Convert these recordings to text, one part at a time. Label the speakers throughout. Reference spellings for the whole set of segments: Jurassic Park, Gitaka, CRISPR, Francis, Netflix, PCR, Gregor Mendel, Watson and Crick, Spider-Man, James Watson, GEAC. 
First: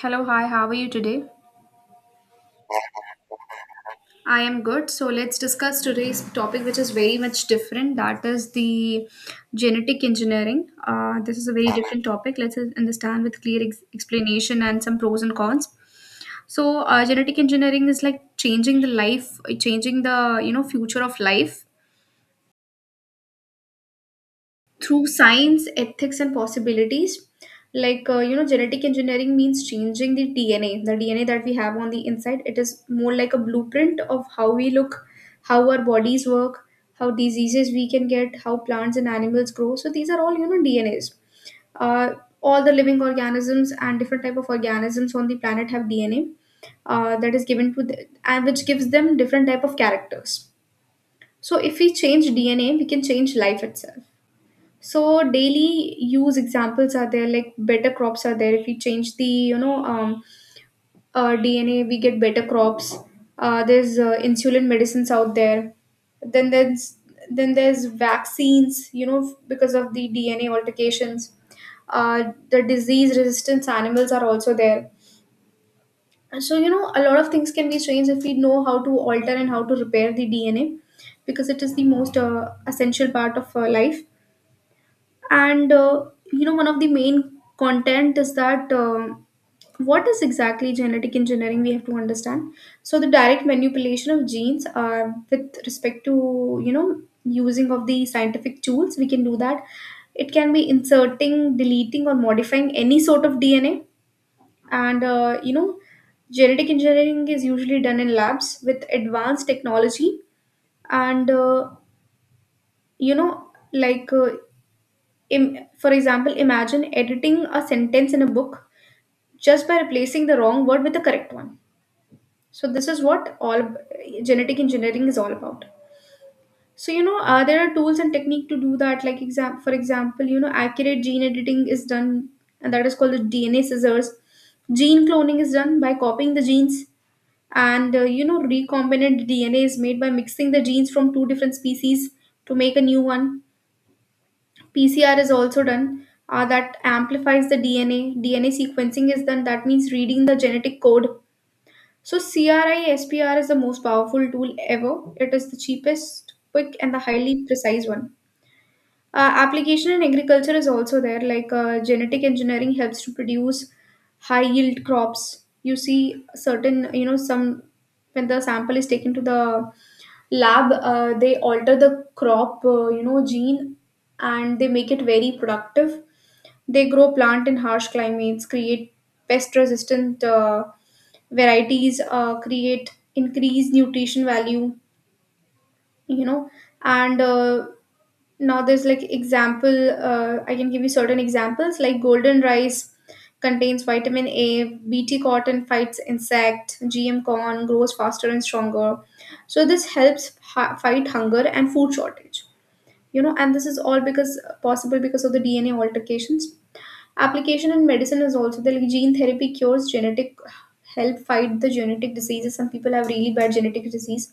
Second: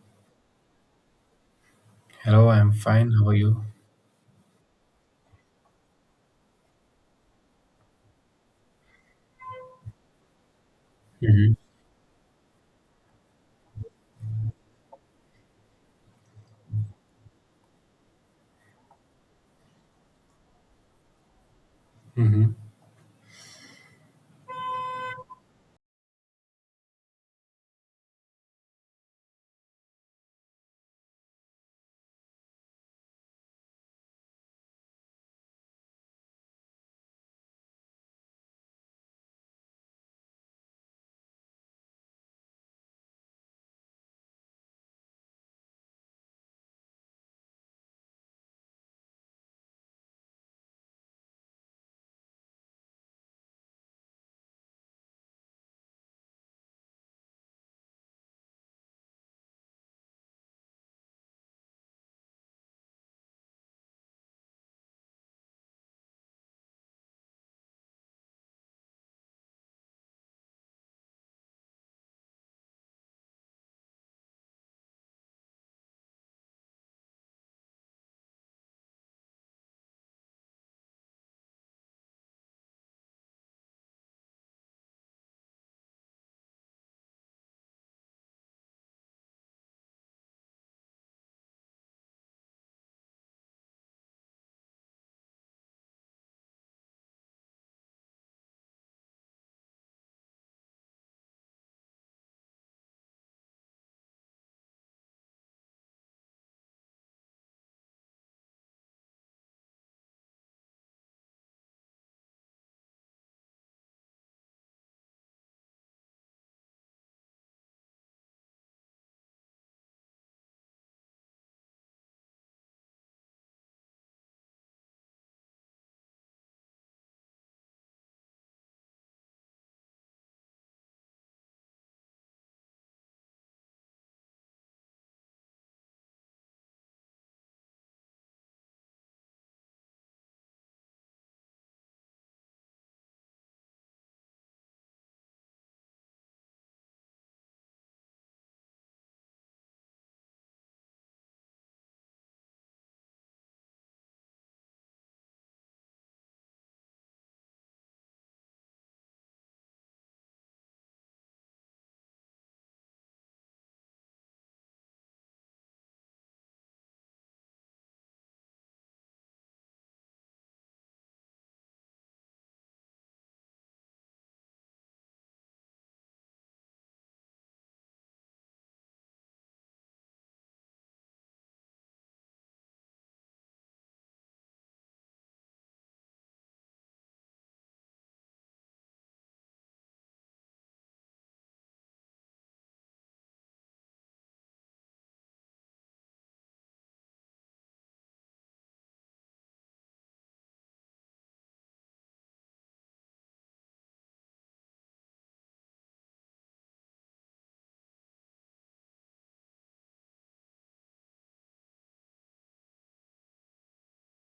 Speaker 1: Hello, hi, how are you today?
Speaker 2: Hello, I'm fine. How are you?
Speaker 1: I am good. So, let's discuss today's topic, which is very much different. That is the genetic engineering. This is
Speaker 2: Hmm.
Speaker 1: a very different topic. Let's understand with clear explanation and some pros and cons. So, genetic engineering is like changing the life, changing the future of life
Speaker 2: Hmm.
Speaker 1: through science, ethics, and possibilities. Like, genetic engineering means changing the DNA, the DNA that we have on the inside. It is more like a blueprint of how we look, how our bodies work, how diseases we can get, how plants and animals grow. So, these are all, you know, DNAs. Uh, all the living organisms and different type of organisms on the planet have DNA that is given to the, and which gives them different type of characters. So if we change DNA, we can change life itself. So daily use examples are there, like better crops are there. If we change the DNA, we get better crops. There's insulin medicines out there. Then there's then there's vaccines. You know because of the DNA altercations, the disease resistance animals are also there. And so you know a lot of things can be changed if we know how to alter and how to repair the DNA because it is the most essential part of life, and you know one of the main content is that what is exactly genetic engineering we have to understand. So the direct manipulation of genes, with respect to you know using of the scientific tools, we can do that. It can be inserting, deleting, or modifying any sort of DNA. And you know, genetic engineering is usually done in labs with advanced technology. And you know like uh, for example, imagine editing a sentence in a book just by replacing the wrong word with the correct one. So this is what all genetic engineering is all about. So you know, there are tools and technique to do that. Like for example, you know, accurate gene editing is done, and that is called the DNA scissors. Gene cloning is done by copying the genes, and you know, recombinant DNA is made by mixing the genes from two different species to make a new one. PCR is also done, that amplifies the DNA. DNA sequencing is done, that means reading the genetic code. So, CRISPR is the most powerful tool ever. It is the cheapest, quick, and the highly precise one. Application in agriculture is also there, like genetic engineering helps to produce high yield crops. You see, certain, you know, some when the sample is taken to the lab, they alter the crop, gene, and they make it very productive. They grow plant in harsh climates, create pest resistant varieties, create increase nutrition value, you know. And now there's like example I can give you certain examples, like golden rice contains vitamin A, BT cotton fights insect, GM corn grows faster and stronger. So this fight hunger and food shortage, you know, and this is all because possible because of the DNA altercations. Application in medicine is also there, like gene therapy cures genetic, help fight the genetic diseases. Some people have really bad genetic disease,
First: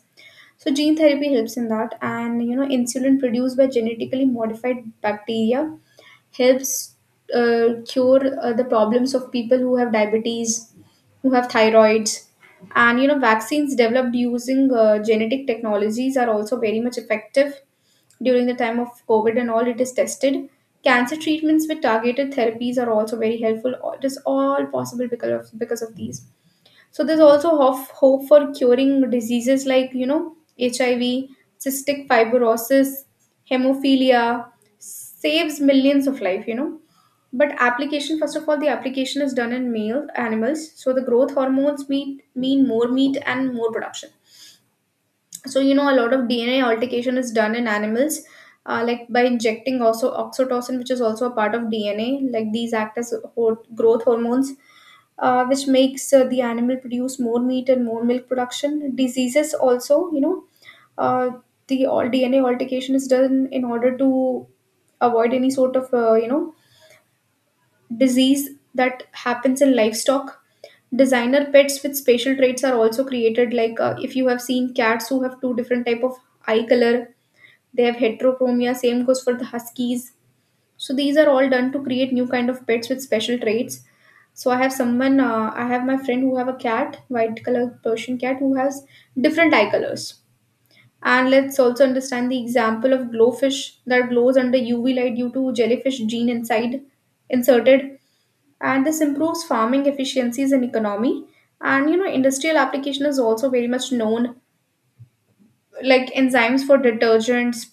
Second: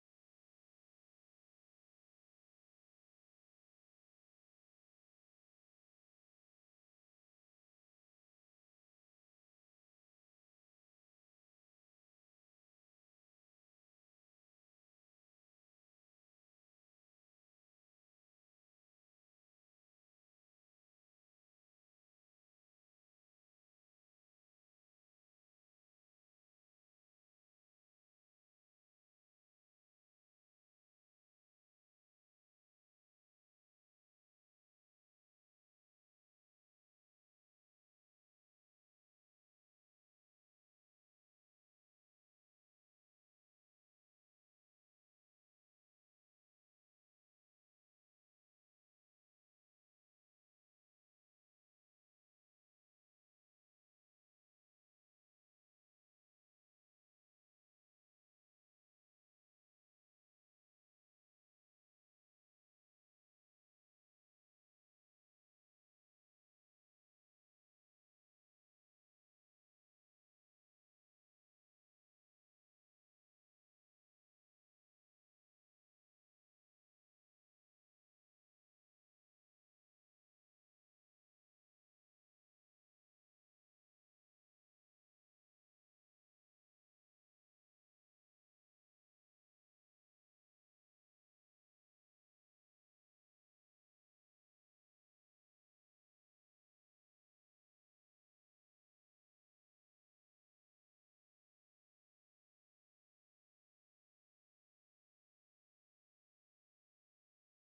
Speaker 1: so gene therapy helps in that. And you know, insulin produced by genetically modified bacteria helps cure the problems of people who have diabetes, who have thyroids. And you know, vaccines developed using genetic technologies are also very much effective during the time of COVID and all. It is tested. Cancer treatments with targeted therapies are also very helpful. It is all possible because of these. So there's also hope for curing diseases like, you know, HIV, cystic fibrosis, hemophilia, saves millions of life, you know. But application, first of all, the application is done in male animals. So the growth hormones mean more meat and more production. So you know a lot of DNA altercation is done in animals, like by injecting also oxytocin, which is also a part of DNA. Like these act as growth hormones, which makes the animal produce more meat and more milk production diseases also, you know. uh, the all DNA altercation is done in order to avoid any sort of disease that happens in livestock. Designer pets with spatial traits are also created. Like if you have seen cats who have two different type of eye color, they have heterochromia. Same goes for the huskies. So these are all done to create new kind of pets with special traits. So I have someone, I have my friend who have a cat, white color Persian cat who has different eye colors. And let's also understand the example of glowfish that glows under UV light due to jellyfish gene inside inserted, and this improves farming efficiencies and economy. And you know industrial application is also very much known, like enzymes for detergents,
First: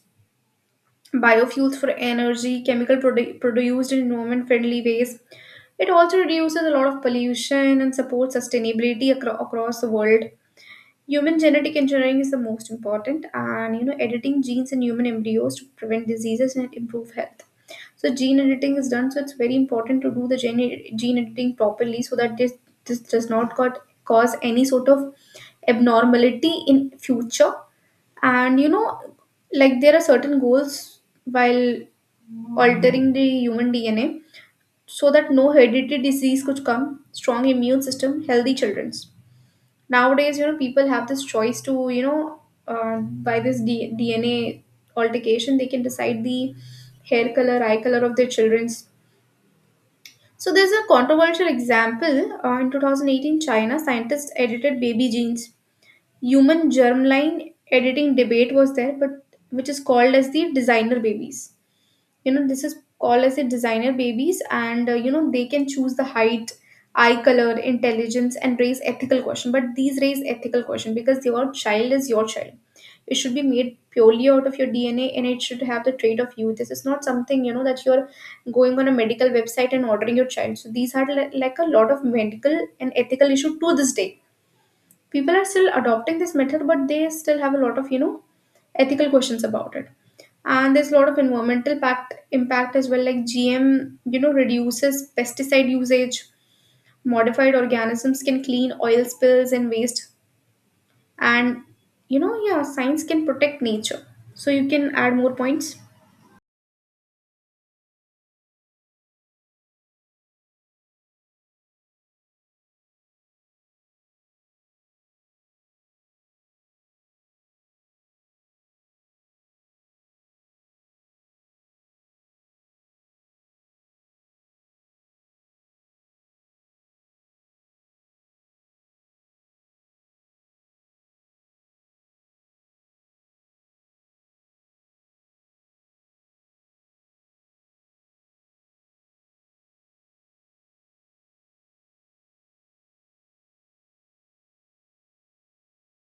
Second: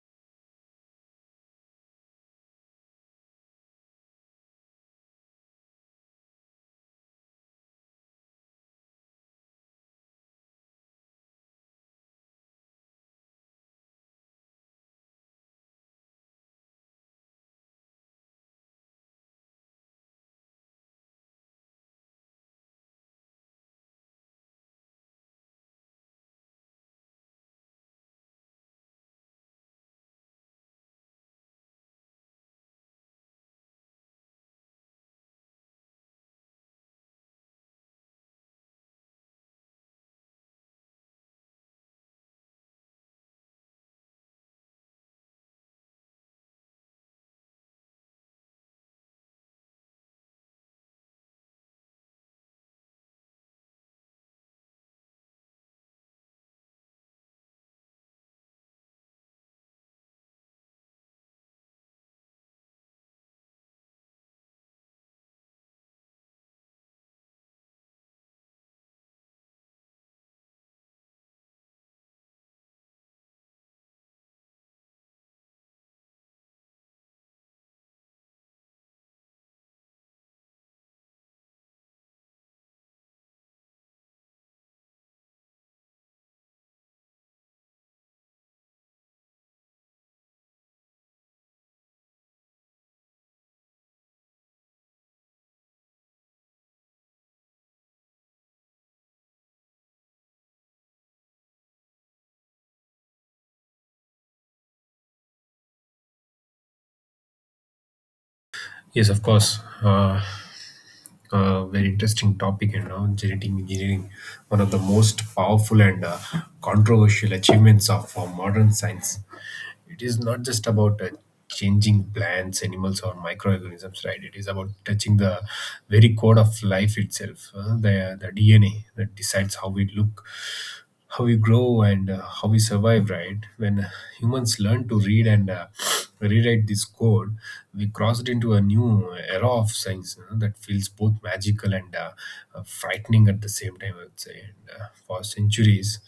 Speaker 1: biofuels for energy, produced in environment friendly ways. It also reduces a lot of pollution and supports sustainability across the world. Human genetic engineering is the most important, and you know editing genes in human embryos to prevent diseases and improve health. So gene editing is done. So it's very important to do the gene editing properly, so that this does not cause any sort of abnormality in future. And you know like there are certain goals while altering the human DNA, so that no hereditary disease could come, strong immune system, healthy children's. Nowadays you know people have this choice to you know, by this DNA altercation they can decide the hair color, eye color of their children's. So there's a controversial example. In 2018, China scientists edited baby genes. Human germline editing debate was there, but which is called as the designer babies. You know, this is called as a designer babies, and you know they can choose the height, eye color, intelligence, and raise ethical question. But these raise ethical question because your child is your child. It should be made purely out of your DNA, and it should have the trait of you. This is not something you know that you're going on a medical website and ordering your child. So these are like a lot of medical and ethical issue. To this day, people are still adopting this method, but they still have a lot of you know ethical questions about it. And there's a lot of impact as well, like GM you know reduces pesticide usage, modified organisms can clean oil spills and waste. And you know, yeah, science can protect nature, so you can add more points.
Speaker 2: Yes, of course. Very interesting topic, you know, genetic engineering, one of the most powerful and controversial achievements of modern science. It is not just about changing plants, animals, or microorganisms, right? It is about touching the very code of life itself, the DNA that decides how we look, how we grow and how we survive, right? When humans learn to read and rewrite this code, we crossed into a new era of science, you know, that feels both magical and frightening at the same time, I would say. And for centuries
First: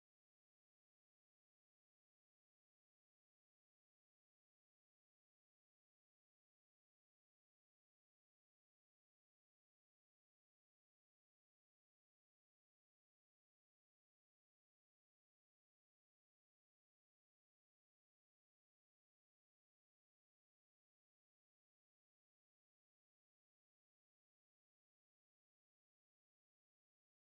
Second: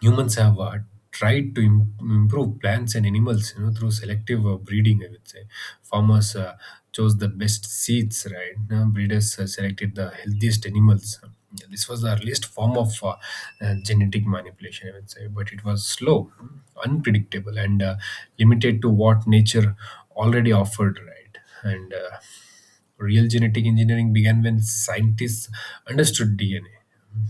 Speaker 2: humans have tried to improve plants and animals, you know, through selective breeding, I would say. Farmers chose the best seeds. Right now, breeders selected the healthiest animals. This was the earliest form of genetic manipulation, I would say, but it was slow, unpredictable and limited to what nature already offered, right? and real genetic engineering began when scientists understood DNA,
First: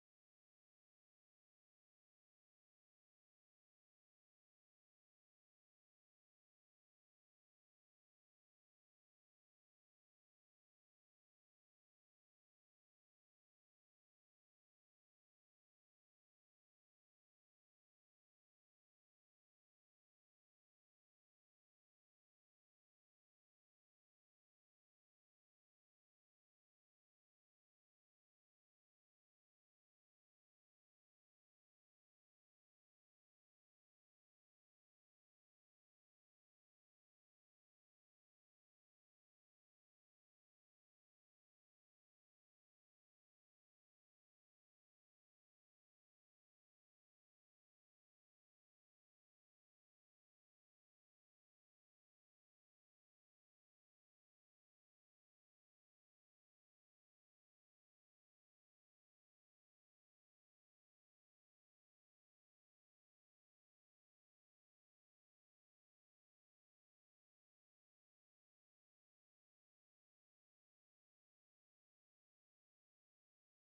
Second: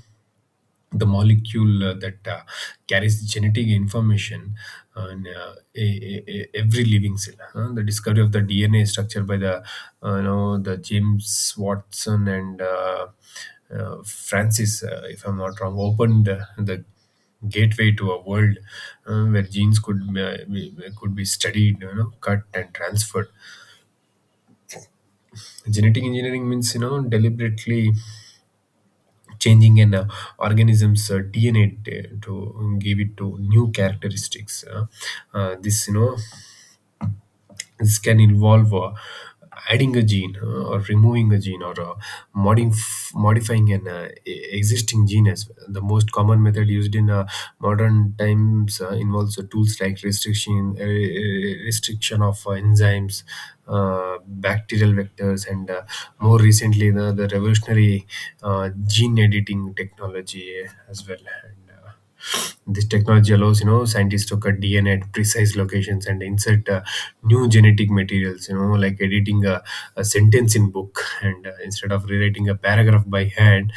Speaker 2: the molecule that carries genetic information on every living cell. Huh? The discovery of the DNA structure by the you know the James Watson and Francis, if I'm not wrong, opened the gateway to a world where genes could could be studied, you know, cut and transferred. Genetic engineering means, you know, deliberately changing an organism's DNA to give it to new characteristics. This, you know, this can involve adding a gene or removing a gene or modifying an existing gene as well. The most common method used in modern times involves tools like restriction of enzymes, bacterial vectors and more recently the revolutionary gene editing technology as well. And this technology allows, you know, scientists to cut DNA at precise locations and insert new genetic materials, you know, like editing a sentence in book, and instead of rewriting a paragraph by hand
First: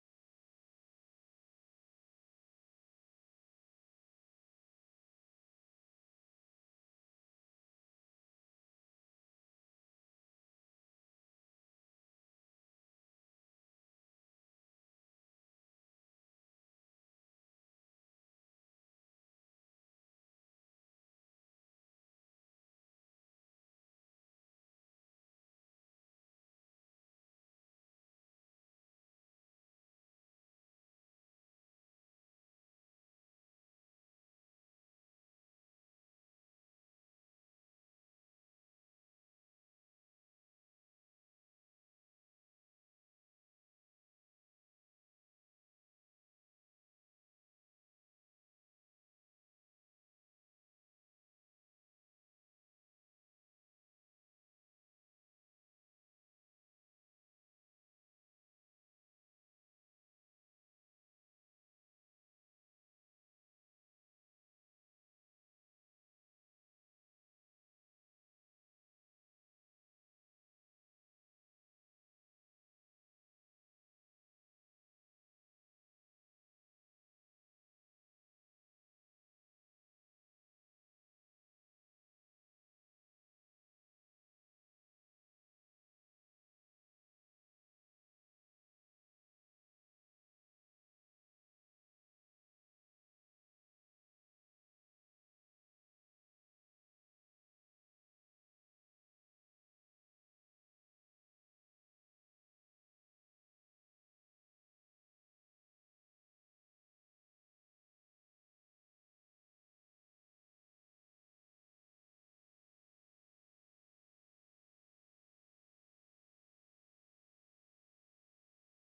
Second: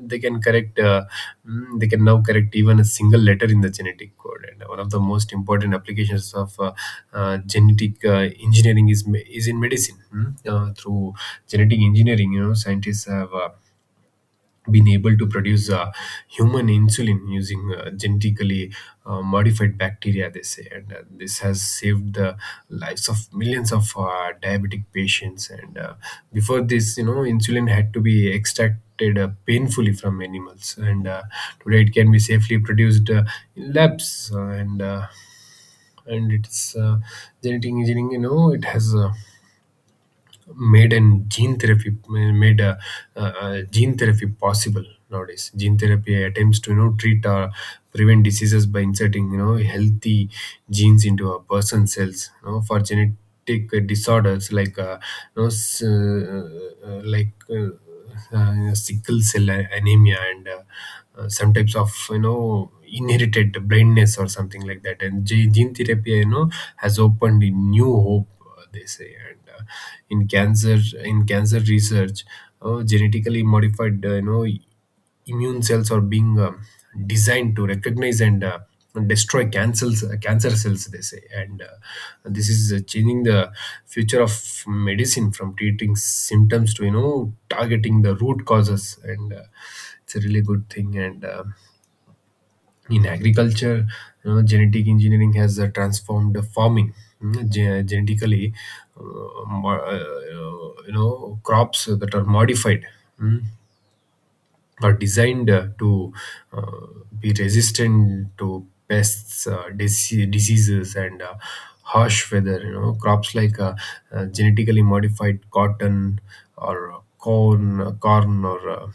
Speaker 2: they can correct they can now correct even a single letter in the genetic code. And one of the most important applications of genetic engineering is in medicine. Mm. Through genetic engineering, you know, scientists have been able to produce human insulin using genetically modified bacteria, they say, and this has saved the lives of millions of diabetic patients. And before this, you know, insulin had to be extracted painfully from animals, and today it can be safely produced in labs and it's genetic engineering, you know, it has made and gene therapy made gene therapy possible. Nowadays gene therapy attempts to, you know, treat or prevent diseases by inserting, you know, healthy genes into a person's cells, you know, for genetic disorders like you know s- like sickle cell anemia and some types of, you know, inherited blindness or something like that. And gene therapy, you know, has opened a new hope, they say, and in cancer, in cancer research, genetically modified, you know, immune cells are being designed to recognize and destroy cancer cells, they say, and this is changing the future of medicine from treating symptoms to, you know, targeting the root causes, and it's a really good thing. And In agriculture, you know, genetic engineering has transformed farming. Mm. Genetically mo- you know, crops that are modified, mm, are designed to uh, be resistant to pests, diseases and harsh weather. You know, crops like genetically modified cotton or corn or uh,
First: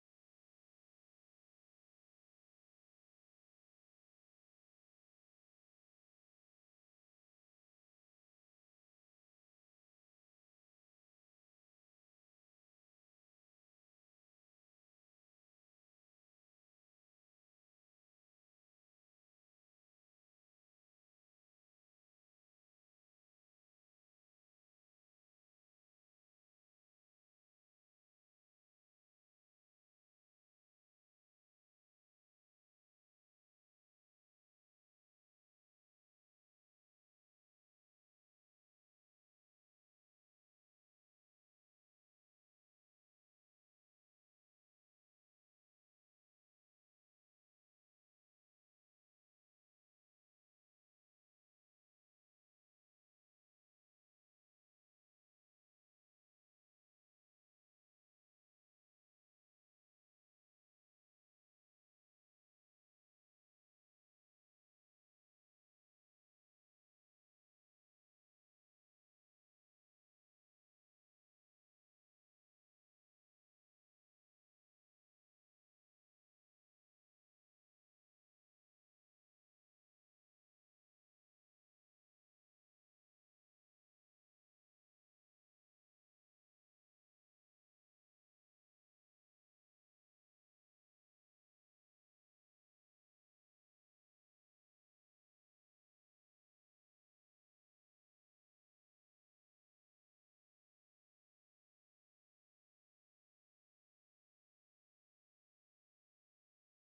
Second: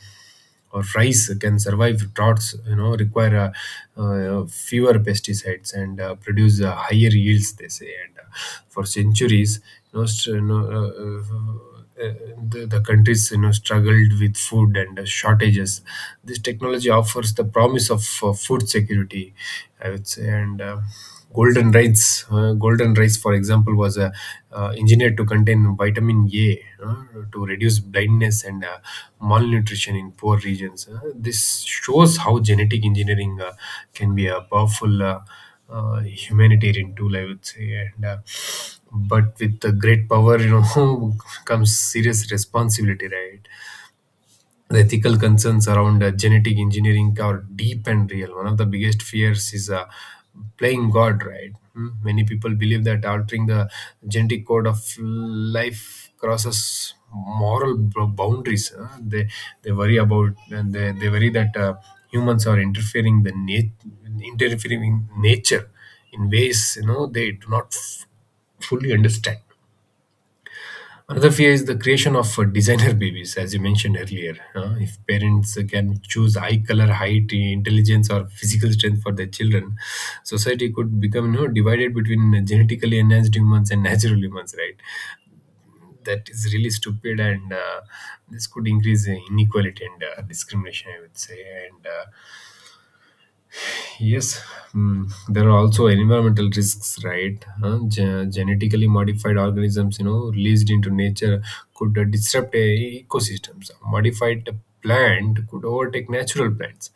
Speaker 2: or rice can survive droughts, you know, require fewer pesticides and produce higher yields, they say, and for centuries, you know, the the countries, you know, struggled with food and shortages. This technology offers the promise of food security, I would say, and golden rice for example was engineered to contain vitamin a, uh, to reduce blindness and malnutrition in poor regions. This shows how genetic engineering can be a powerful humanitarian tool, I would say, and but with the great power, you know, comes serious responsibility, right? The ethical concerns around genetic engineering are deep and real. One of the biggest fears is playing God, right? Hmm? Many people believe that altering the genetic code of life crosses moral boundaries. Huh? They worry about, and they worry that humans are interfering in nature in ways, you know, they do not fully understand. Another fear is the creation of designer babies, as you mentioned earlier. If parents can choose eye color, height, intelligence, or physical strength for their children, society could become, you know, divided between genetically enhanced humans and natural humans, right? That is really stupid, and this could increase inequality and discrimination, I would say. And Yes, mm, there are also environmental risks, right? Huh? Genetically modified organisms, you know, released into nature could disrupt ecosystems. Modified plant could overtake natural plants.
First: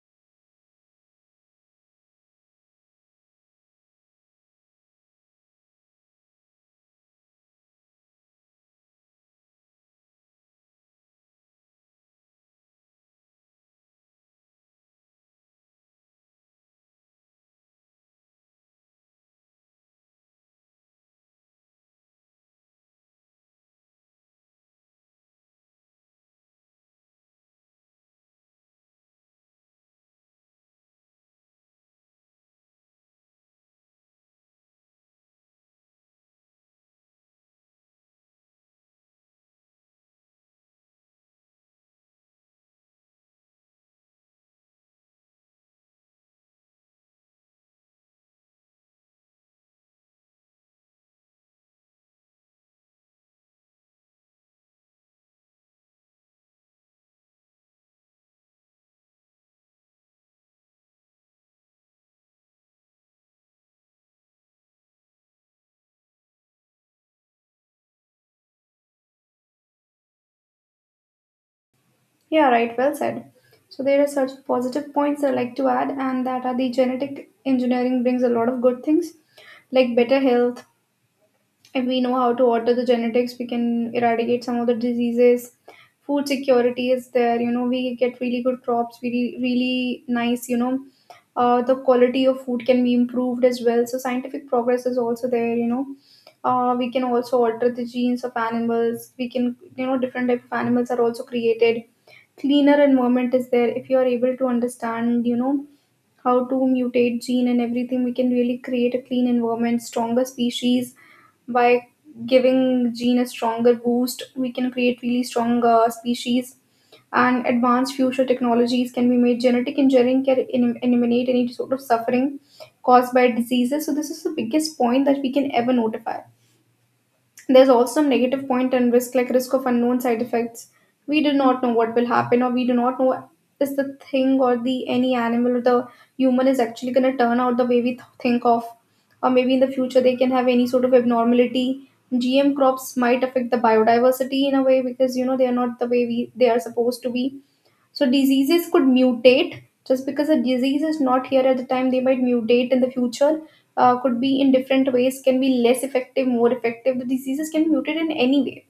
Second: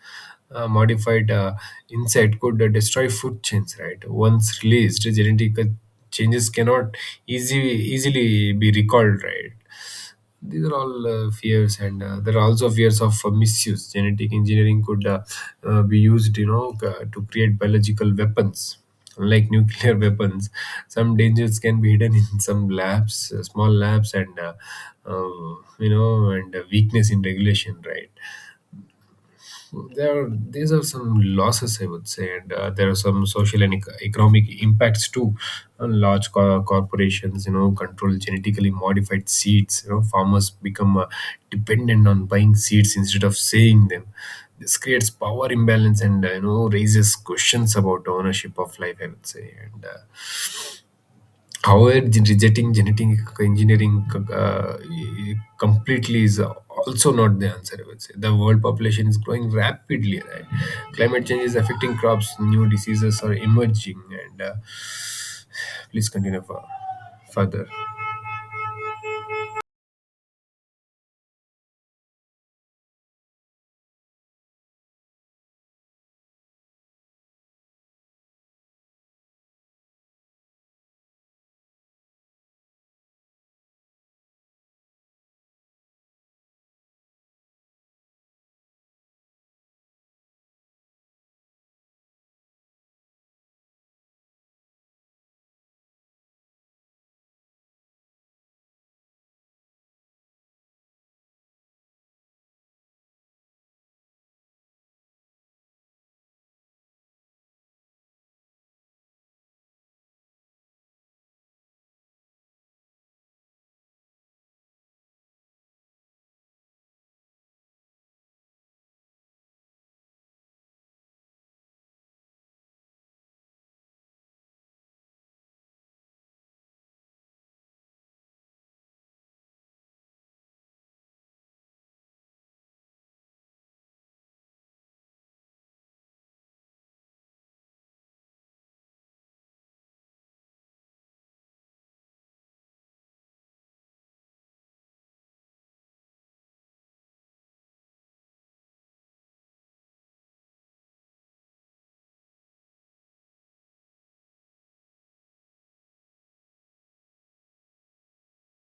Speaker 2: Modified insect could destroy food chains, right? Once released, genetic changes cannot easily be recalled, right? These are all fears, and there are also fears of misuse. Genetic engineering could be used, you know, to create biological weapons like nuclear weapons. Some dangers can be hidden in some labs, small labs, and you know and weakness in regulation, right? there are These are some losses, I would say, and there are some social and economic impacts too. Large corporations, you know, control genetically modified seeds. You know, farmers become dependent on buying seeds instead of saving them. This creates power imbalance, and you know, raises questions about ownership of life, I would say, and however, rejecting genetic engineering uh, completely is also not the answer. I would say the world population is growing rapidly. Right, climate change is affecting crops. New diseases are emerging, and please continue for further.
Speaker 1: Yeah, right. Well said. So there are such positive points I like to add, and that are the genetic engineering brings a lot of good things, like better health. If we know how to alter the genetics, we can eradicate some of the diseases. Food security is there, you know we get really good crops, really really nice, you know. The quality of food can be improved as well. So scientific progress is also there, you know. We can also alter the genes of animals. We can you know different type of animals are also created. Cleaner environment is there. If you are able to understand you know how to mutate gene and everything, we can really create a clean environment. Stronger species by giving gene a stronger boost, we can create really strong species. And advanced future technologies can be made. Genetic engineering can eliminate any sort of suffering caused by diseases. So this is the biggest point that we can ever notify. There's also some negative point and risk, like risk of unknown side effects. We do not know what will happen, or we do not know is the thing or the any animal or the human is actually going to turn out the way we think of, or maybe in the future they can have any sort of abnormality. GM crops might affect the biodiversity in a way because you know they are not the way we they are supposed to be. So diseases could mutate just because a disease is not here at the time, they might mutate in the future. Could be in different ways, can be less effective, more effective. The diseases can mutate in any way.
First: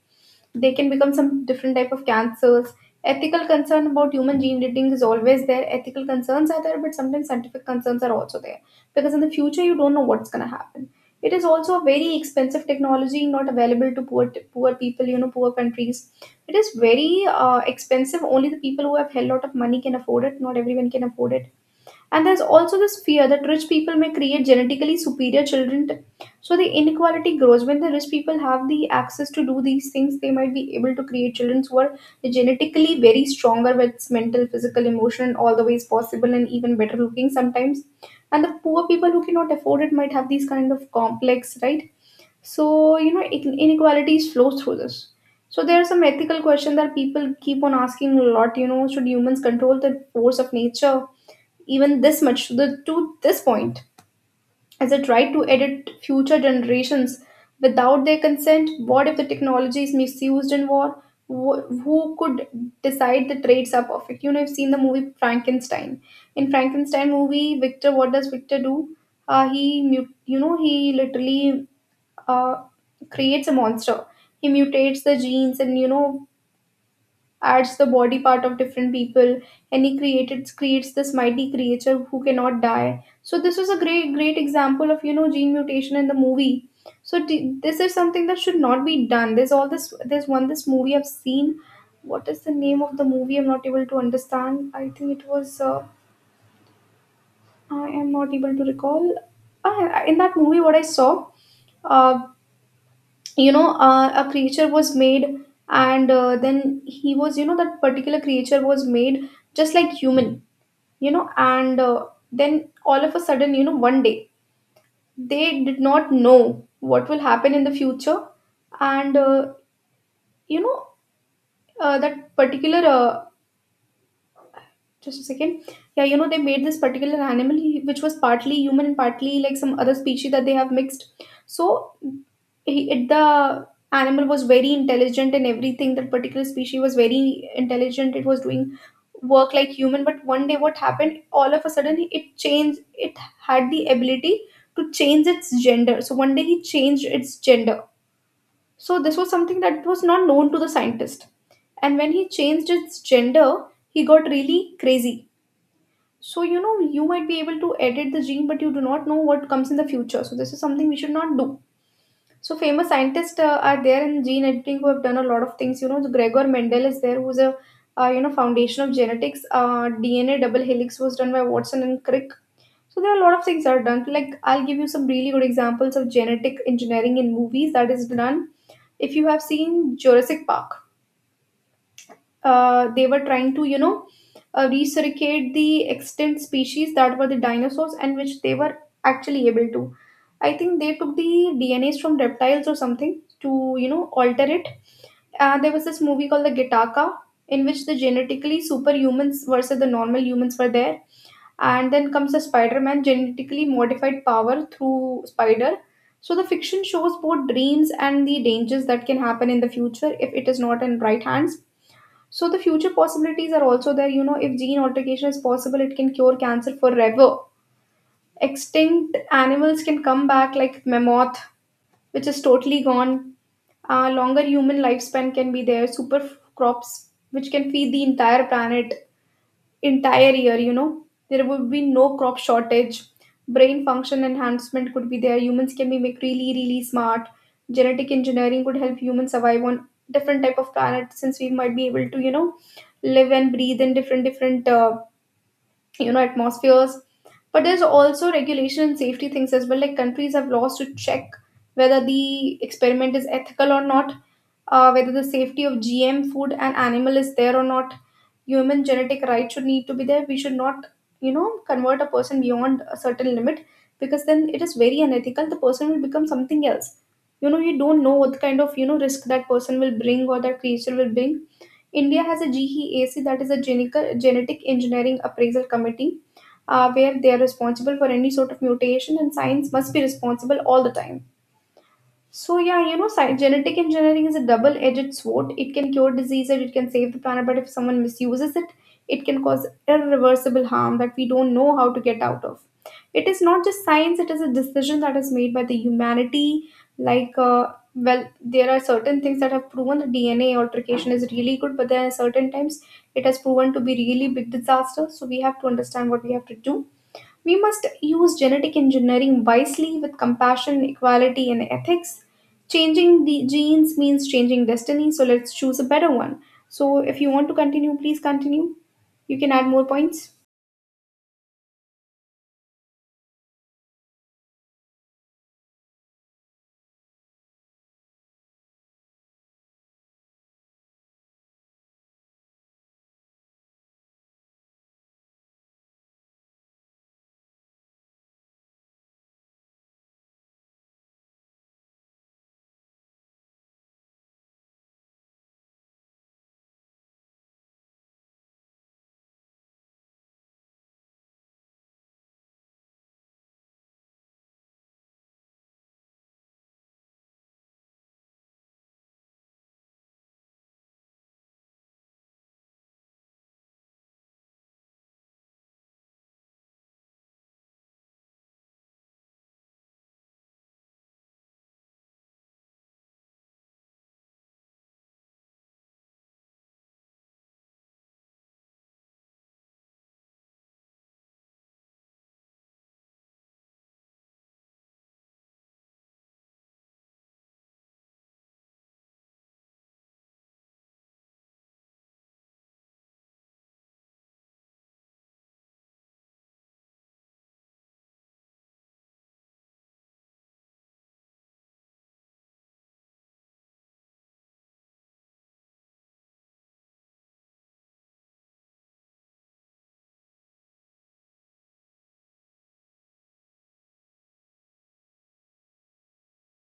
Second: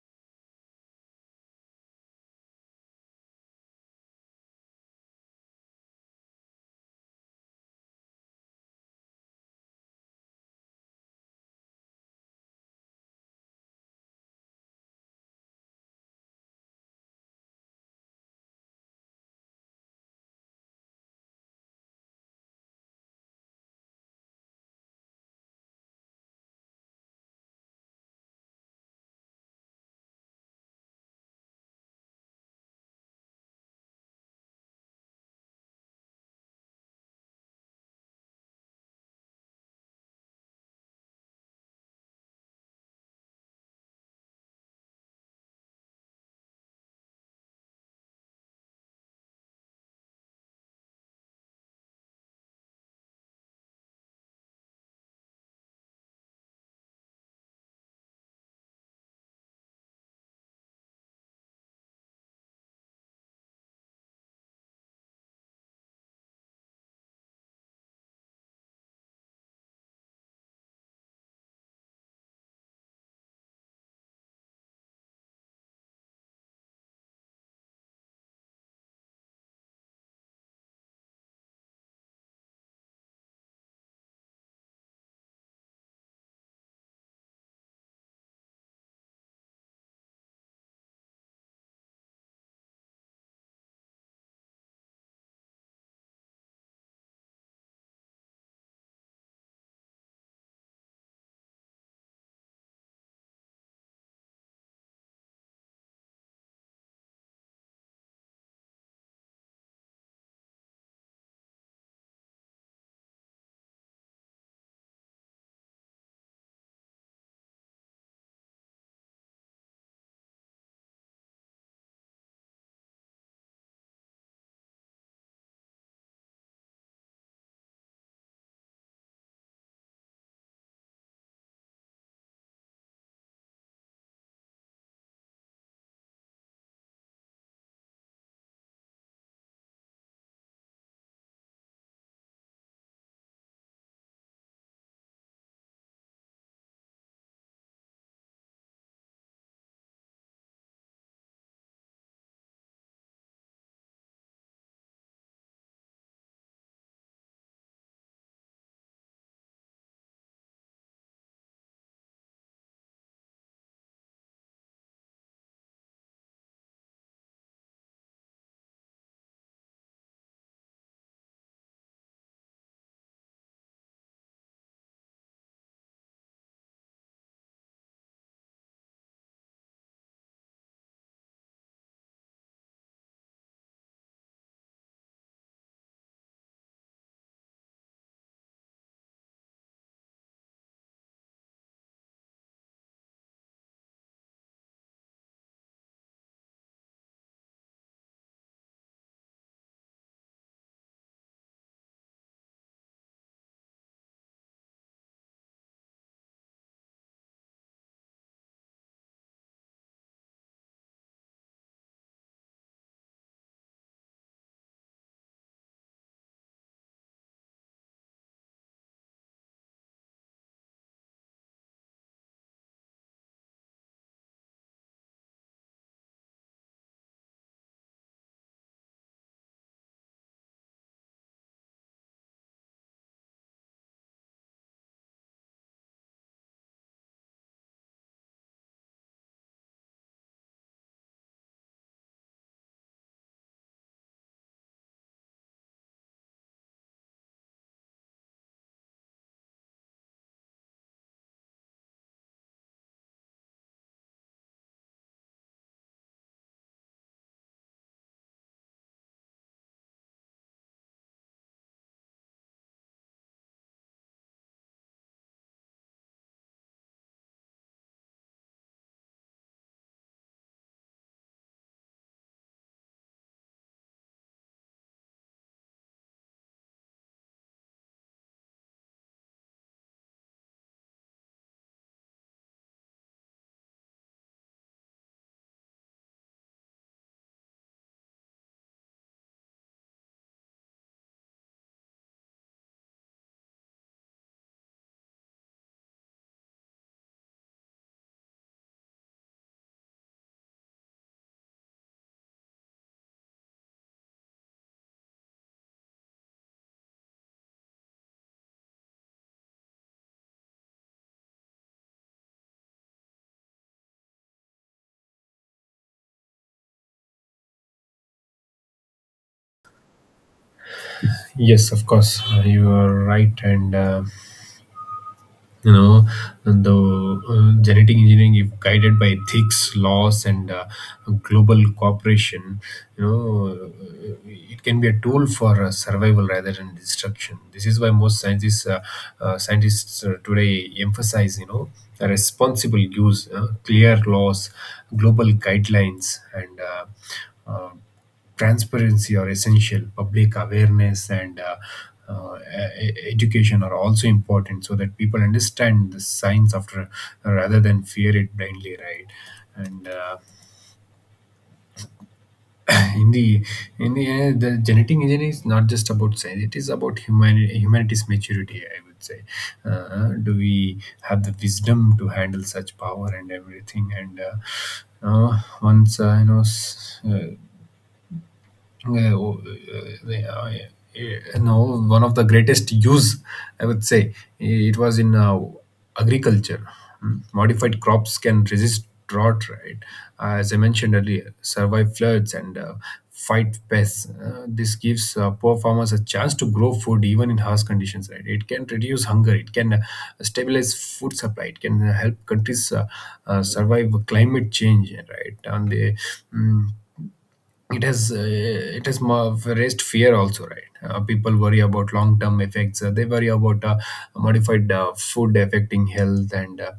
Speaker 1: They can become some different type of cancers. Ethical concern about human gene editing is always there. Ethical concerns are there, but sometimes scientific concerns are also there, because in the future you don't know what's going to happen. It is also a very expensive technology, not available to poor poor people, you know, poor countries. It is very expensive. Only the people who have hell lot of money can afford it. Not everyone can afford it. And there's also this fear that rich people may create genetically superior children. So the inequality grows. When the rich people have the access to do these things, they might be able to create children who are genetically very stronger with mental, physical, emotional, and all the ways possible, and even better looking sometimes. And the poor people who cannot afford it might have these kind of complex, right? So, you know, inequalities flows through this. So there's some ethical question that people keep on asking a lot, you know, should humans control the force of nature, even this much to, the, to this point? Is it right to edit future generations without their consent? What if the technology is misused in war? Who could decide the traits are perfect? You know, I've seen the movie Frankenstein. In Frankenstein movie, Victor, what does Victor do? You know, he literally uh, creates a monster. He mutates the genes and, you know, adds the body part of different people, and he created creates this mighty creature who cannot die. So this was a great great example of, you know, gene mutation in the movie. This is something that should not be done. There's all this. There's one this movie I've seen. What is the name of the movie? I'm not able to understand. I think it was. I am not able to recall. Ah, in that movie, what I saw, uh, you know, a creature was made, and then he was, you know, that particular creature was made just like human, you know, and then all of a sudden, you know, one day they did not know what will happen in the future, and you know, that particular Just a second. Yeah, you know, they made this particular animal which was partly human and partly like some other species that they have mixed. So he, it, the animal was very intelligent and everything. That particular species was very intelligent. It was doing work like human. But one day, what happened? All of a sudden, it changed. It had the ability to change its gender. So one day, he changed its gender. So this was something that was not known to the scientist. And when he changed its gender, he got really crazy. So, you know, you might be able to edit the gene, but you do not know what comes in the future. So, this is something we should not do. So, famous scientists are there in gene editing who have done a lot of things. You know, the Gregor Mendel is there, who's a you know, foundation of genetics. DNA double helix was done by Watson and Crick. So, there are a lot of things that are done. Like, I'll give you some really good examples of genetic engineering in movies that is done. If you have seen Jurassic Park, they were trying to, you know, recirculate the extinct species that were the dinosaurs, and which they were actually able to. I think they took the DNAs from reptiles or something to, you know, alter it. There was this movie called the Gitaka, in which the genetically superhumans versus the normal humans were there. And then comes the Spider-Man, genetically modified power through spider. So the fiction shows both dreams and the dangers that can happen in the future if it is not in right hands. So the future possibilities are also there. You know, if gene alteration is possible, it can cure cancer forever. Extinct animals can come back, like mammoth, which is totally gone. Longer human lifespan can be there. Crops, which can feed the entire planet entire year, you know, there would be no crop shortage. Brain function enhancement could be there. Humans can be make really really smart. Genetic engineering could help humans survive on different type of planets, since we might be able to, you know, live and breathe in different different you know, atmospheres. But there's also regulation and safety things as well. Like, countries have laws to check whether the experiment is ethical or not, whether the safety of GM food and animal is there or not. Human genetic rights should need to be there. We should not, you know, convert a person beyond a certain limit, because then it is very unethical. The person will become something else. You know, you don't know what kind of, you know, risk that person will bring or that creature will bring. India has a GEAC, that is a genetic engineering appraisal committee, where they are responsible for any sort of mutation, and science must be responsible all the time. So yeah, you know, genetic engineering is a double-edged sword. It can cure disease and it can save the planet, but if someone misuses it, it can cause irreversible harm that we don't know how to get out of. It is not just science; it is a decision that is made by the humanity. Like, well, there are certain things that have proven the DNA altercation is really good, but there are certain times it has proven to be really big disaster. So we have to understand what we have to do. We must use genetic engineering wisely with compassion, equality, and ethics. Changing the genes means changing destiny, so let's choose a better one. So if you want to continue, please continue. You can add more points.
Speaker 2: Yes, of course, you are right. And you know, the genetic engineering, if guided by ethics, laws and global cooperation, you know, it can be a tool for survival rather than destruction. This is why most scientists today emphasize, you know, a responsible use. Clear laws, global guidelines and uh, transparency are essential. Public awareness and uh, education are also important so that people understand the science after, rather than fear it blindly, right? and in the in the end, the genetic engineering is not just about science. It is about humanity's maturity, I would say. Uh, do we have the wisdom to handle such power and everything? And once you know s- uh, uh, you know, one of the greatest use, I would say, it was in agriculture. Mm. Modified crops can resist drought, right? As I mentioned earlier, survive floods and fight pests. This gives poor farmers a chance to grow food even in harsh conditions, right? It can reduce hunger, it can stabilize food supply, it can help countries survive climate change, right? And they, mm, it has raised fear also, right? Uh, people worry about long term effects. They worry about modified food affecting health, and uh,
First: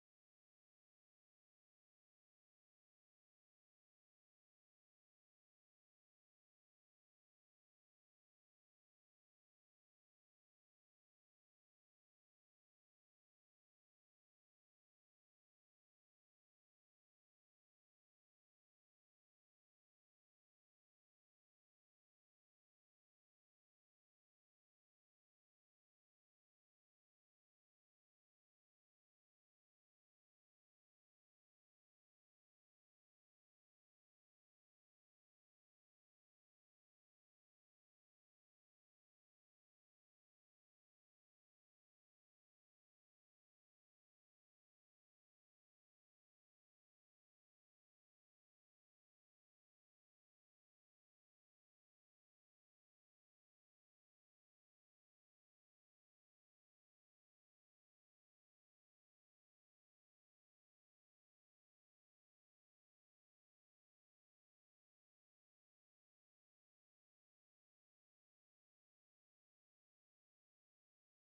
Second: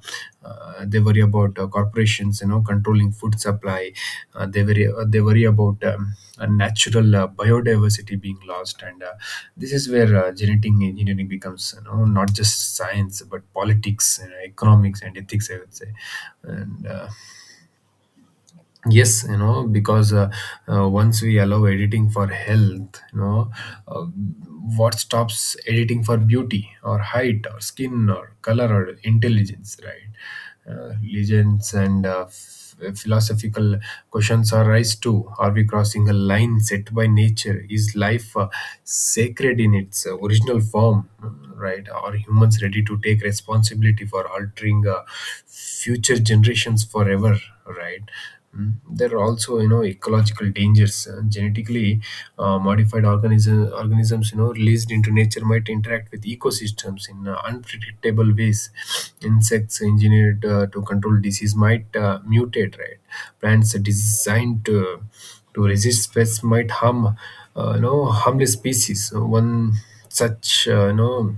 Speaker 2: uh, they worry about corporations, you know, controlling food supply. They worry about natural biodiversity being lost, and this is where genetic engineering becomes, you know, not just science but politics and economics and ethics, I would say, and yes, you know, because once we allow editing for health, you know, uh, what stops editing for beauty or height or skin or color or intelligence, right? Uh, legends and philosophical questions arise too. Are we crossing a line set by nature? Is life sacred in its original form, right? Are humans ready to take responsibility for altering future generations forever, right? Mm, there are also, you know, ecological dangers. Genetically modified organism, organisms, you know, released into nature might interact with ecosystems in unpredictable ways. Insects engineered to control disease might mutate, right? Plants designed to resist pests might harm, you know, harmless species. So one such, you know,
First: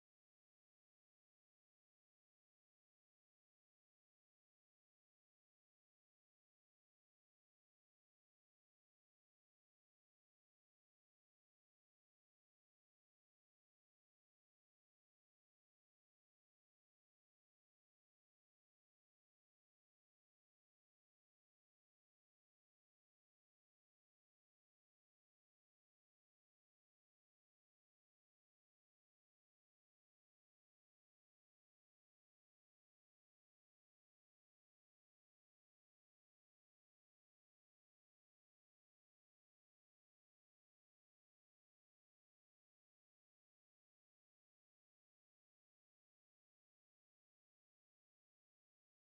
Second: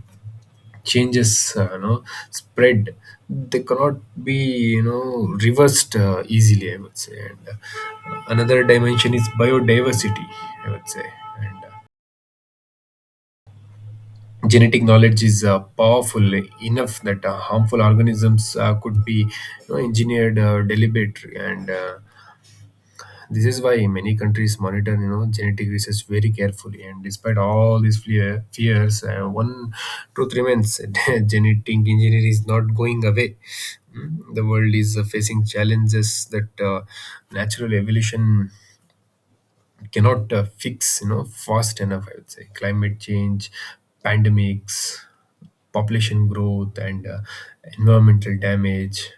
Speaker 2: changes, you know, spread, they cannot be, you know, reversed easily, I would say, and another dimension is biodiversity, I would say, and genetic knowledge is powerful enough that harmful organisms could be, you know, engineered deliberately, and this is why many countries monitor, you know, genetic research very carefully. And despite all these fears, one truth remains: that genetic engineering is not going away. Mm, the world is facing challenges that natural evolution cannot fix, you know, fast enough. I would say climate change, pandemics, population growth and environmental damage.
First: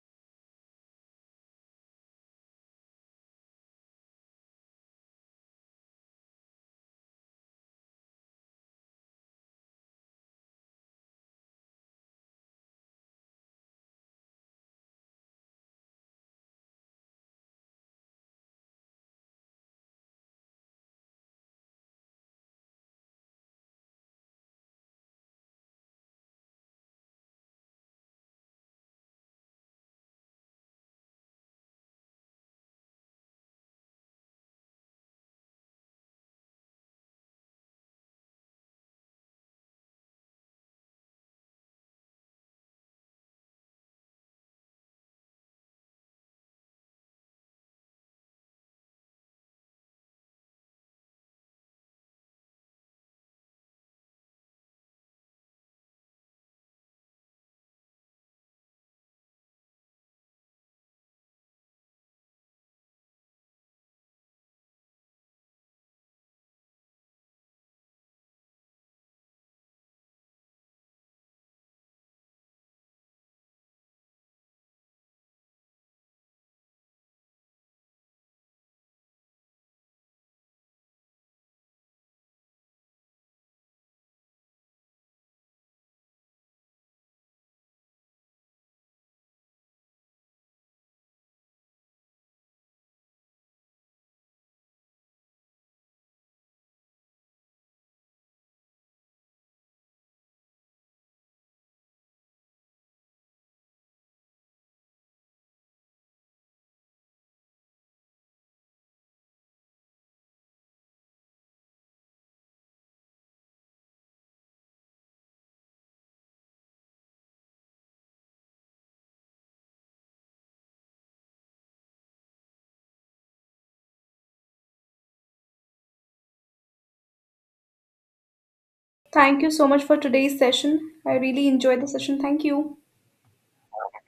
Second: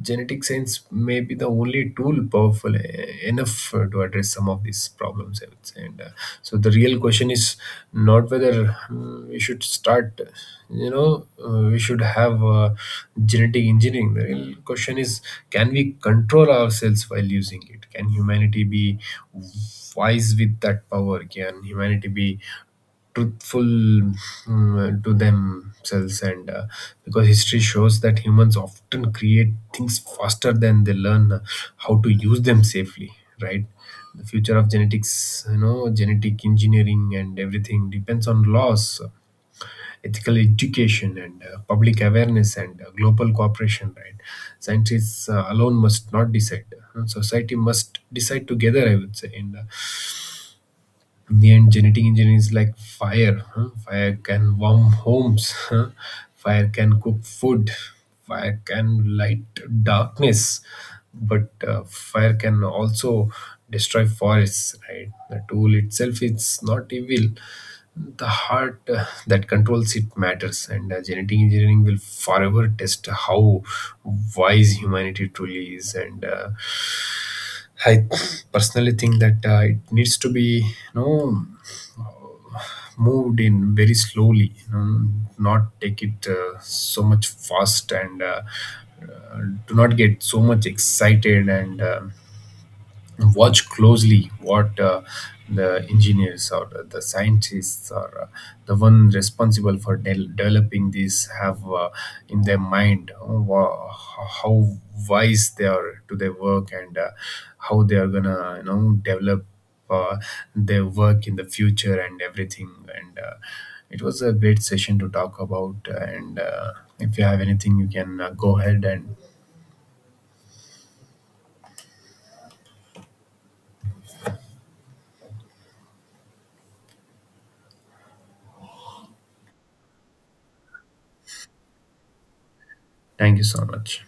Speaker 2: Genetic science may be the only tool powerful enough to address some of these problems, I would say. And so the real question is not whether, mm, we should start, you know, we should have genetic engineering. The real question is, can we control ourselves while using it? Can humanity be wise with that power? Can humanity be truthful, mm, to themselves? And because history shows that humans often create things faster than they learn how to use them safely, right? The future of genetics, you know, genetic engineering and everything, depends on laws, ethical education and public awareness and global cooperation, right? Scientists alone must not decide. Society must decide together, I would say, and me and genetic engineering is like fire. Huh? Fire can warm homes. Huh? Fire can cook food. Fire can light darkness. But fire can also destroy forests, right? The tool itself is not evil. The heart that controls it matters, and genetic engineering will forever test how wise humanity truly is. And I personally think that it needs to be, you know, moved in very slowly. You know, not take it so much fast, and uh, do not get so much excited. And watch closely what the engineers or the scientists or the one responsible for developing this have in their mind, how wise they are to their work, and how they are gonna, you know, develop uh, their work in the future and everything, and it was a great session to talk about, and if you have anything you can go ahead and
Speaker 1: Thank you so much for today's session. I really enjoyed the session. Thank you.
Speaker 2: thank you so much.